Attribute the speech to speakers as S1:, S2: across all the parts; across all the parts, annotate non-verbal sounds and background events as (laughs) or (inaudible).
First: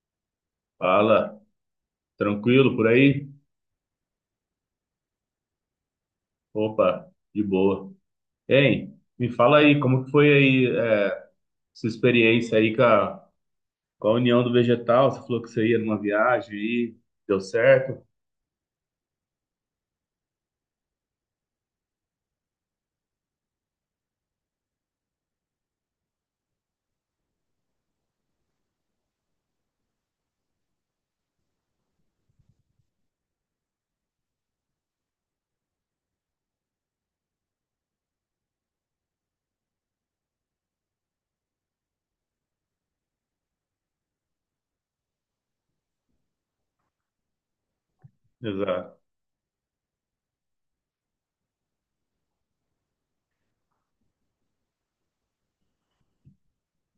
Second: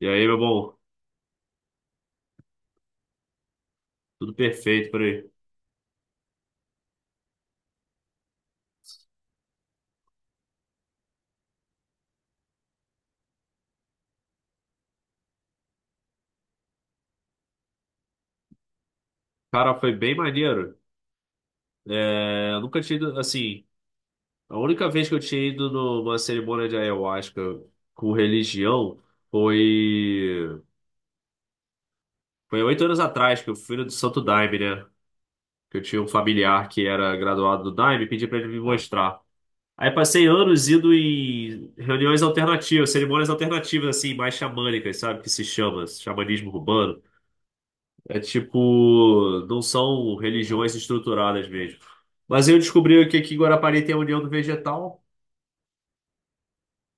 S1: E aí, meu bom,
S2: Fala, tranquilo por aí?
S1: tudo perfeito por aí.
S2: Opa, de boa. Hein, me fala aí, como que foi aí, sua experiência aí com a União do Vegetal? Você falou que você ia numa viagem aí, deu certo?
S1: Cara, foi bem maneiro. É, eu nunca tinha ido, assim, a única vez que eu tinha ido numa cerimônia de ayahuasca com religião foi 8 anos atrás que eu fui no do Santo Daime, né? Que eu tinha um familiar que era graduado do Daime e pedi pra ele me mostrar. Aí passei anos indo em reuniões alternativas, cerimônias alternativas, assim, mais xamânicas, sabe? Que se chama, xamanismo urbano. É
S2: Exato.
S1: tipo, não são religiões estruturadas mesmo. Mas eu descobri que aqui em Guarapari tem a União do Vegetal.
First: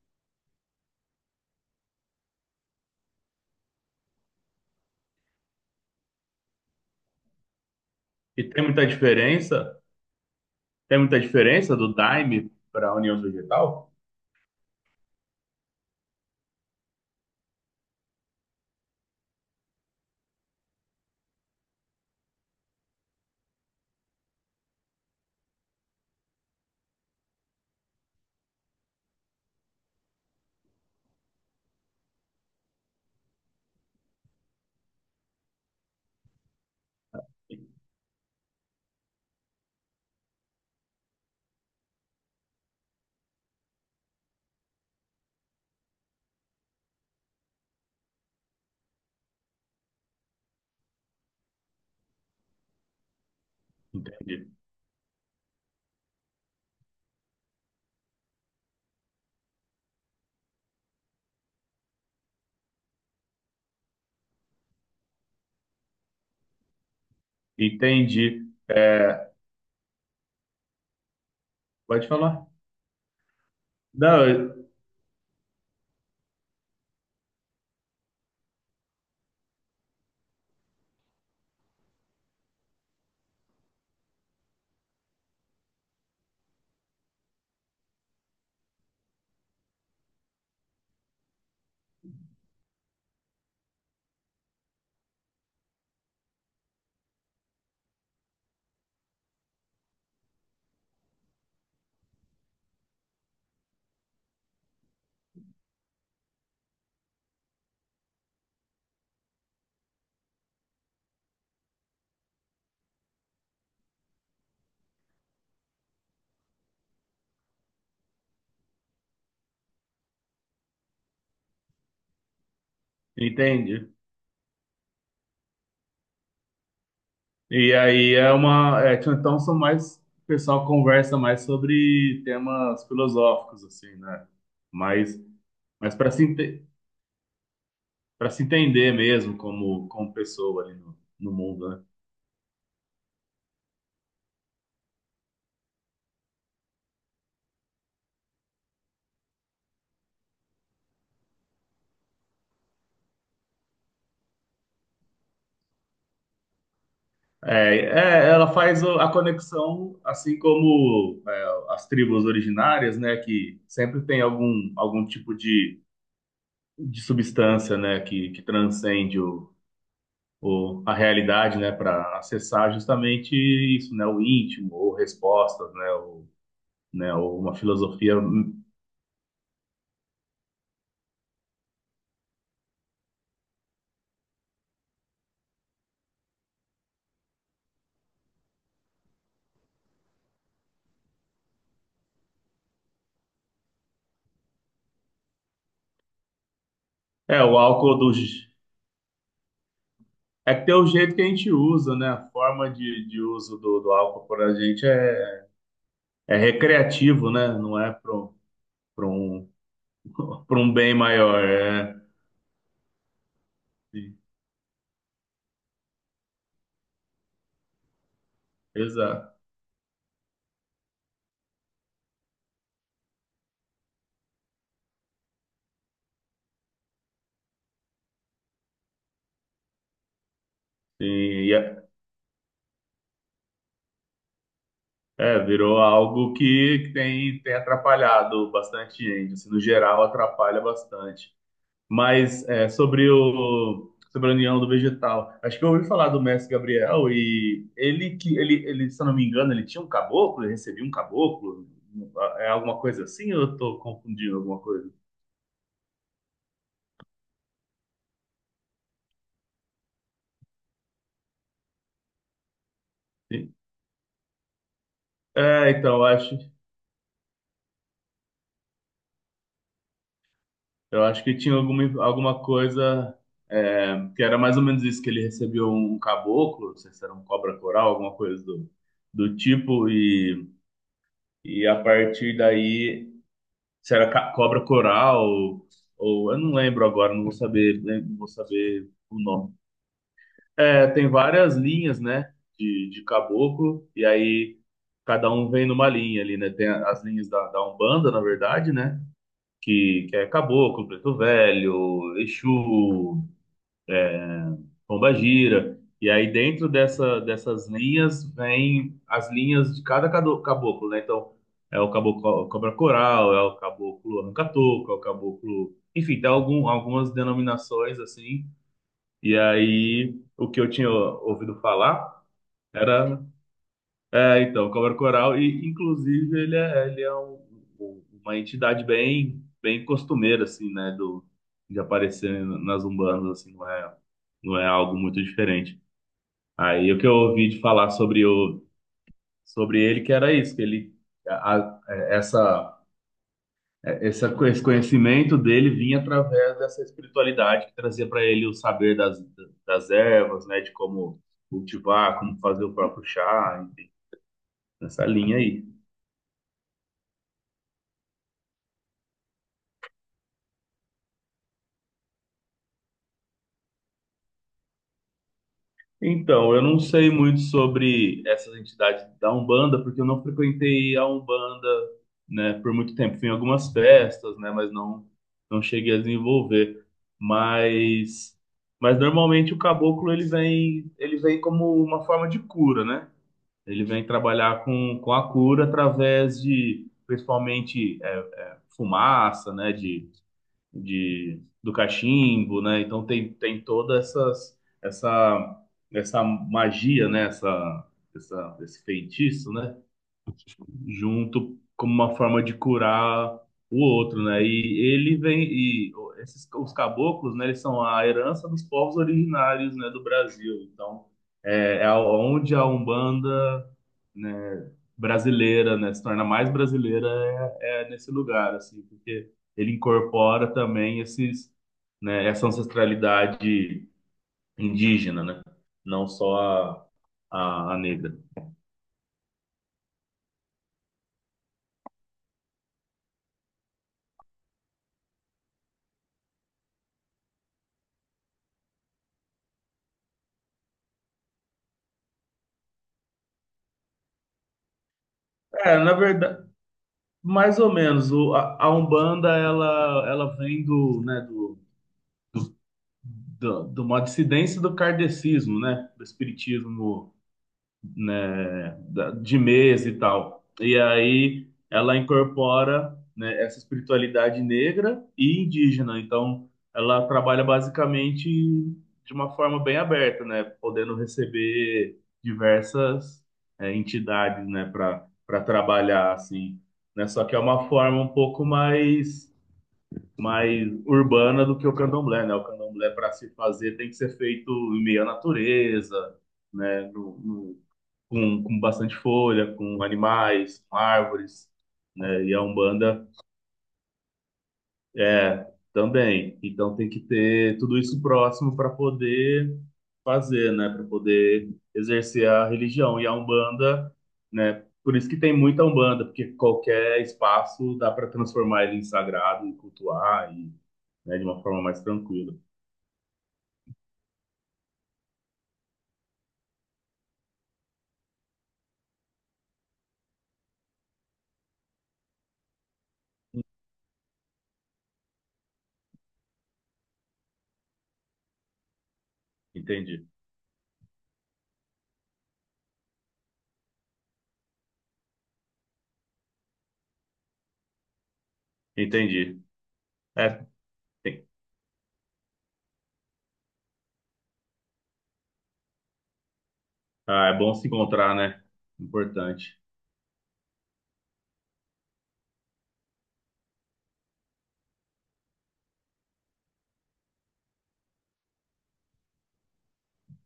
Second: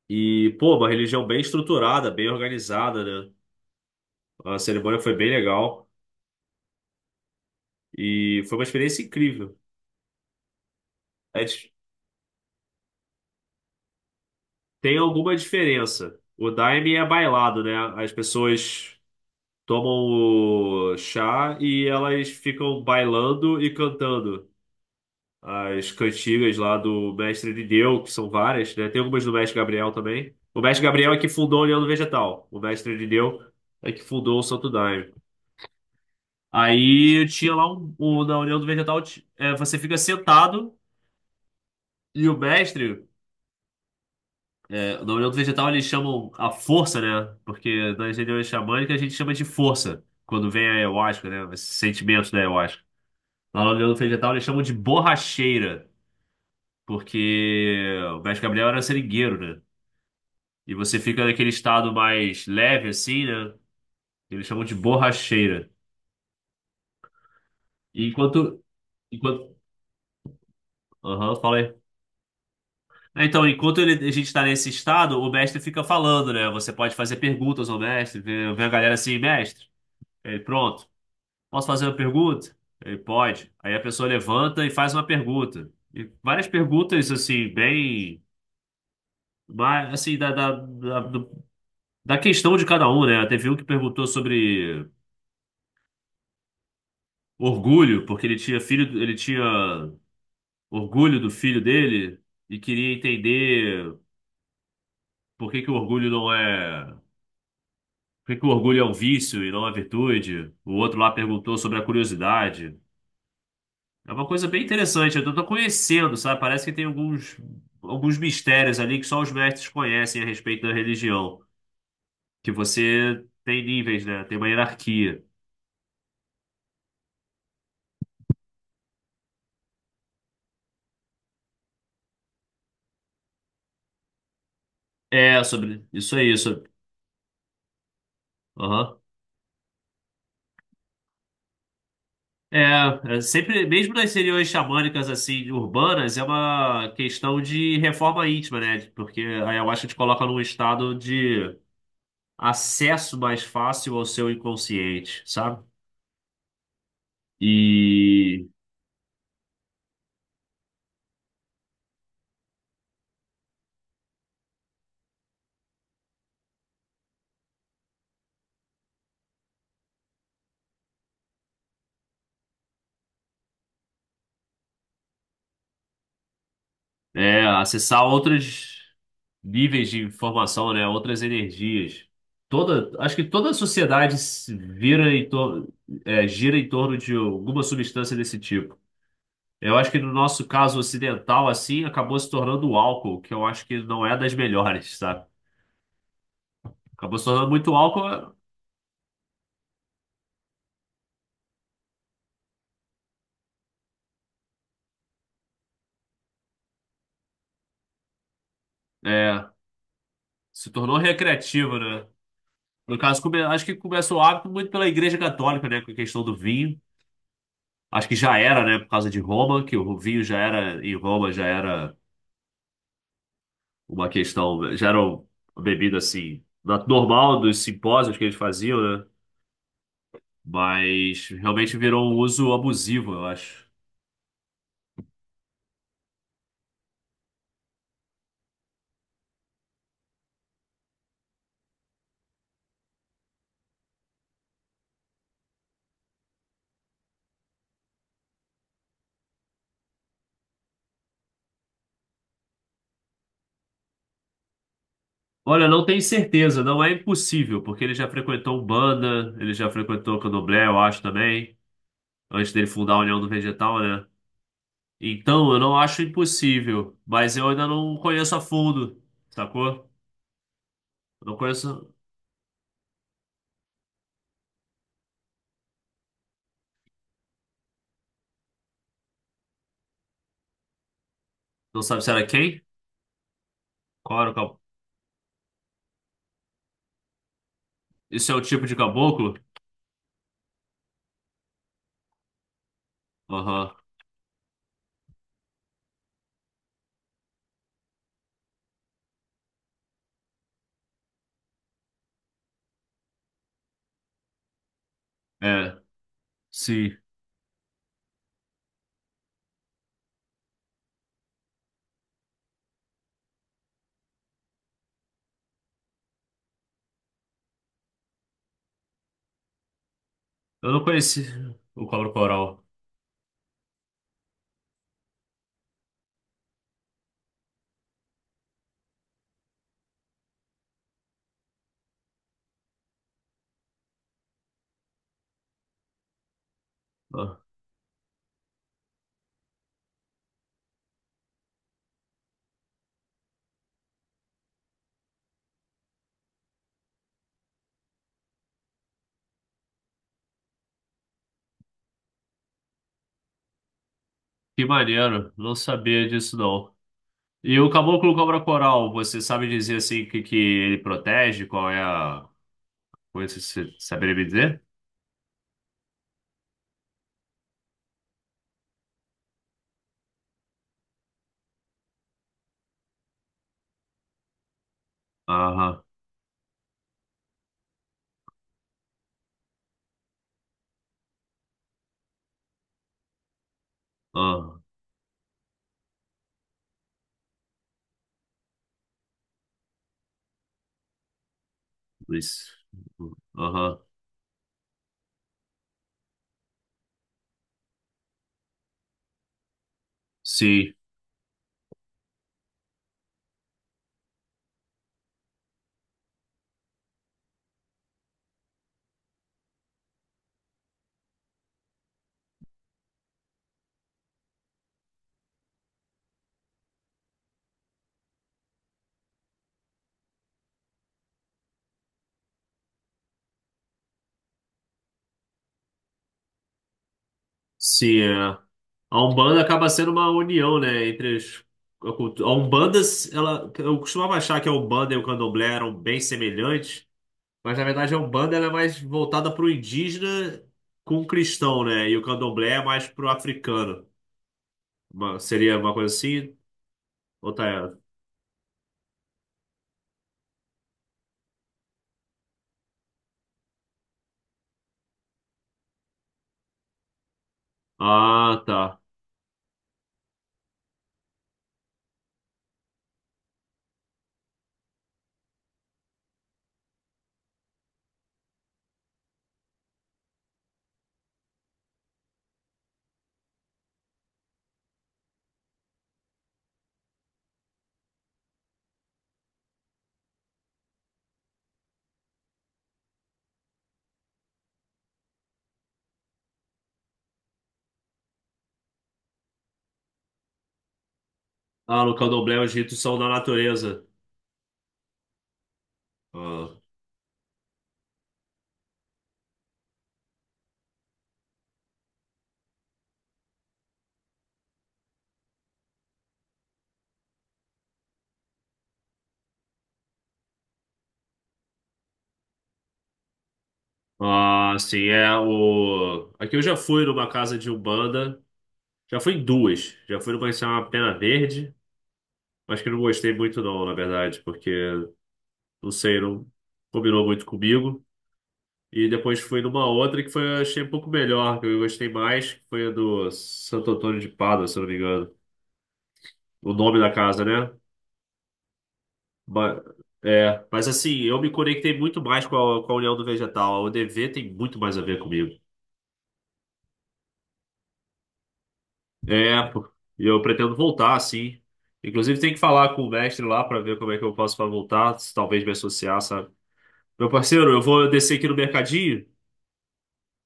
S1: E, pô, uma religião bem estruturada, bem organizada, né? A cerimônia foi bem legal.
S2: E
S1: E foi uma
S2: tem muita
S1: experiência incrível.
S2: diferença? Tem muita
S1: É dif-
S2: diferença do Daime para a União do Vegetal?
S1: Tem alguma diferença. O Daime é bailado, né? As pessoas tomam o chá e elas ficam bailando e cantando. As cantigas lá do Mestre Irineu, que são várias, né? Tem algumas do Mestre Gabriel também. O Mestre Gabriel é que fundou o União do Vegetal. O Mestre Irineu é que fundou o Santo Daime. Aí tinha lá na União do Vegetal, você fica sentado e o mestre, é, na União do Vegetal eles chamam a força, né? Porque nas reuniões xamânicas a gente chama de força, quando vem a ayahuasca, né? Esses sentimentos da ayahuasca. Lá na União do Vegetal eles
S2: Entendi.
S1: chamam de borracheira, porque o mestre Gabriel era seringueiro, né? E você fica naquele estado mais leve, assim, né? Que eles chamam de borracheira. E enquanto.
S2: Entendi. É,
S1: Enquanto. Aham, fala aí.
S2: pode falar?
S1: É, então, a
S2: Não,
S1: gente está nesse
S2: eu-
S1: estado, o mestre fica falando, né? Você pode fazer perguntas ao mestre. Vê Vem a galera assim, mestre. Ele, pronto. Posso fazer uma pergunta? Ele pode. Aí a pessoa levanta e faz uma pergunta. E várias perguntas, assim, bem. Mas, assim, da questão de cada um, né? Teve um que perguntou sobre orgulho, porque ele tinha filho, ele tinha orgulho do filho dele e queria entender por que que o orgulho é um vício e não uma virtude. O outro lá perguntou sobre a curiosidade. É uma coisa bem interessante, eu tô conhecendo, sabe? Parece que tem alguns mistérios ali que só os mestres conhecem a respeito da religião, que você tem
S2: entendi.
S1: níveis, né? Tem uma hierarquia.
S2: E aí é uma. É, então são mais. O pessoal conversa mais sobre temas filosóficos, assim, né? Mas,
S1: É, sobre
S2: mas para
S1: isso
S2: se,
S1: aí, sobre...
S2: para se entender
S1: Aham.
S2: mesmo como pessoa ali no mundo, né?
S1: É, é sempre, mesmo nas regiões xamânicas assim, urbanas, é uma questão de reforma íntima, né? Porque a ayahuasca te coloca num estado de acesso mais fácil ao seu inconsciente, sabe? E
S2: Ela faz a conexão, assim como é, as tribos originárias, né? Que sempre tem algum tipo de substância, né? Que transcende o, a realidade, né, para acessar justamente isso, né, o íntimo, ou respostas, né, ou, né, ou
S1: é,
S2: uma
S1: acessar
S2: filosofia.
S1: outros níveis de informação, né? Outras energias. Toda, acho que toda a sociedade se vira em tor- é, gira em torno de alguma substância desse tipo. Eu acho que no nosso caso ocidental, assim, acabou se tornando o álcool, que eu acho que não é das melhores, sabe? Acabou se
S2: É,
S1: tornando
S2: o
S1: muito
S2: álcool do.
S1: álcool,
S2: É que tem o jeito que a gente usa, né? A forma de uso do álcool para a gente é recreativo, né? Não é para
S1: é,
S2: um, (laughs) pra
S1: se
S2: um bem
S1: tornou
S2: maior.
S1: recreativo,
S2: É,
S1: né? No caso, acho que começou
S2: sim,
S1: o hábito muito pela Igreja Católica, né, com a questão do vinho. Acho que já era, né, por causa de
S2: exato.
S1: Roma, que o vinho já era, em Roma, já era uma questão, já era uma bebida, assim, normal dos simpósios que eles faziam, né?
S2: Sim,
S1: Mas
S2: e
S1: realmente
S2: é,
S1: virou um uso abusivo, eu acho.
S2: é, virou algo que tem, tem atrapalhado bastante gente. Assim, no geral, atrapalha bastante. Mas é, sobre o sobre a União do Vegetal, acho que eu ouvi falar do mestre Gabriel e ele que ele, se eu não me engano, ele tinha um caboclo, ele recebia um caboclo, é alguma coisa assim? Ou eu estou confundindo alguma coisa?
S1: Olha, não tenho certeza, não é impossível, porque ele já frequentou Umbanda, ele já frequentou Candomblé, eu acho também, antes dele fundar a União do
S2: Sim.
S1: Vegetal, né? Então, eu
S2: É,
S1: não
S2: então
S1: acho
S2: eu acho
S1: impossível, mas eu ainda não conheço a fundo, sacou?
S2: eu acho
S1: Não
S2: que tinha
S1: conheço,
S2: alguma coisa, é, que era mais ou menos isso, que ele recebeu um caboclo, não sei se era um cobra coral, alguma coisa do do tipo, e a
S1: não sabe se era
S2: partir
S1: quem?
S2: daí, se era
S1: Qual era o caboclo?
S2: cobra coral ou eu não lembro agora, não vou saber, né, não vou
S1: Isso é o tipo de
S2: saber o
S1: caboclo?
S2: nome. É, tem várias linhas, né, de
S1: Aham,
S2: caboclo, e aí cada um vem numa linha ali, né? Tem as linhas da, da Umbanda, na verdade, né? Que é caboclo, preto velho, Exu, Pomba Gira.
S1: é,
S2: E aí dentro
S1: sim.
S2: dessa, dessas linhas vem as linhas de cada caboclo, né? Então é o caboclo cobra coral, é o caboclo arranca-toco, é o caboclo, enfim, tem algumas denominações assim. E aí o que eu
S1: Eu não
S2: tinha
S1: conheci
S2: ouvido
S1: o cobra
S2: falar
S1: coral.
S2: era, é, então, cobra coral, e inclusive ele é uma entidade bem bem costumeira assim, né? Do de aparecer nas umbandas assim, não é não é algo muito diferente. Aí o que eu
S1: Ah,
S2: ouvi de falar sobre o sobre ele que era isso, que ele a, a- essa essa esse conhecimento dele vinha através dessa espiritualidade que trazia para ele o saber das das ervas, né, de como cultivar, como fazer o próprio chá, enfim,
S1: que
S2: nessa
S1: maneiro,
S2: linha
S1: não
S2: aí.
S1: sabia disso não. E o caboclo cobra coral, você sabe dizer assim que ele protege? Qual é a coisa que você saberia me dizer?
S2: Então, eu não sei muito sobre essas entidades da Umbanda, porque eu não frequentei a Umbanda, né, por muito tempo. Fui em algumas festas, né, mas não não
S1: Aham,
S2: cheguei a desenvolver. Mas mas normalmente o caboclo ele vem, ele vem como uma forma de cura, né? Ele vem
S1: aham,
S2: trabalhar com a cura através de, principalmente, é, fumaça, né, do
S1: isso.
S2: cachimbo, né? Então tem, tem
S1: Aham,
S2: toda essa, essa magia, né? Essa, esse feitiço, né?
S1: sim,
S2: Junto como uma forma de curar o outro, né? E ele vem e esses os caboclos, né? Eles são a herança dos povos originários, né, do Brasil. Então, é, é onde a Umbanda, né, brasileira, né, se torna mais brasileira, é, é nesse lugar, assim, porque ele incorpora também esses, né, essa ancestralidade indígena, né? Não só a
S1: sim.
S2: negra.
S1: é. A Umbanda acaba sendo uma união, né, entre as, a Umbanda, ela, eu costumava achar que a Umbanda e o Candomblé eram bem semelhantes, mas na verdade a Umbanda ela é mais voltada para o indígena com o cristão, né, e o Candomblé é mais para o africano. Seria uma
S2: É, na
S1: coisa assim?
S2: verdade,
S1: Ou tá
S2: mais ou
S1: errado?
S2: menos, a Umbanda, ela vem do, né, do, de uma dissidência do kardecismo, né? Do espiritismo,
S1: Ah,
S2: né,
S1: tá.
S2: de mesa e tal. E aí ela incorpora, né, essa espiritualidade negra e indígena. Então, ela trabalha basicamente de uma forma bem aberta, né, podendo receber diversas, é, entidades, né, para para trabalhar assim, né? Só que é uma forma um pouco mais mais urbana do que o candomblé, né? O candomblé para se fazer tem que ser feito em meio à natureza, né? Com bastante folha, com animais, com árvores,
S1: Ah, no
S2: né? E
S1: Candomblé
S2: a
S1: os ritos são
S2: Umbanda
S1: da natureza.
S2: é também.
S1: Ah.
S2: Então tem que ter tudo isso próximo para poder fazer, né? Para poder exercer a religião. E a Umbanda, né? Por isso que tem muita Umbanda, porque qualquer espaço dá para transformar ele em sagrado e cultuar e, né, de uma forma mais tranquila.
S1: Ah, sim, é o. Aqui eu já fui numa casa de Umbanda. Já fui em duas. Já fui numa que se chama Pena Verde. Acho que eu não gostei muito, não, na verdade, porque não sei, não combinou muito comigo. E depois fui numa outra
S2: Entendi.
S1: que foi, eu achei um pouco melhor, que eu gostei mais, que foi a do Santo Antônio de Pádua, se eu não me engano. O nome da casa, né?
S2: Entendi.
S1: Ba-
S2: É,
S1: é, mas assim, eu
S2: tem-
S1: me conectei muito mais com com a União do Vegetal. A UDV tem muito mais a ver comigo.
S2: ah, é bom se encontrar, né?
S1: É,
S2: Importante.
S1: pô. E eu pretendo voltar, sim. Inclusive, tem que falar com o mestre lá para ver como é que eu posso para voltar, se talvez me associar, sabe? Meu parceiro, eu vou descer aqui no mercadinho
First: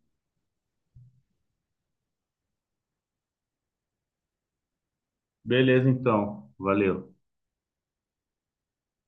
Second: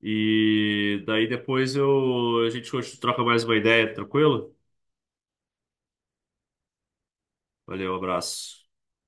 S1: e daí depois eu a gente troca mais uma ideia, tranquilo?
S2: Beleza, então. Valeu.
S1: Valeu, abraço.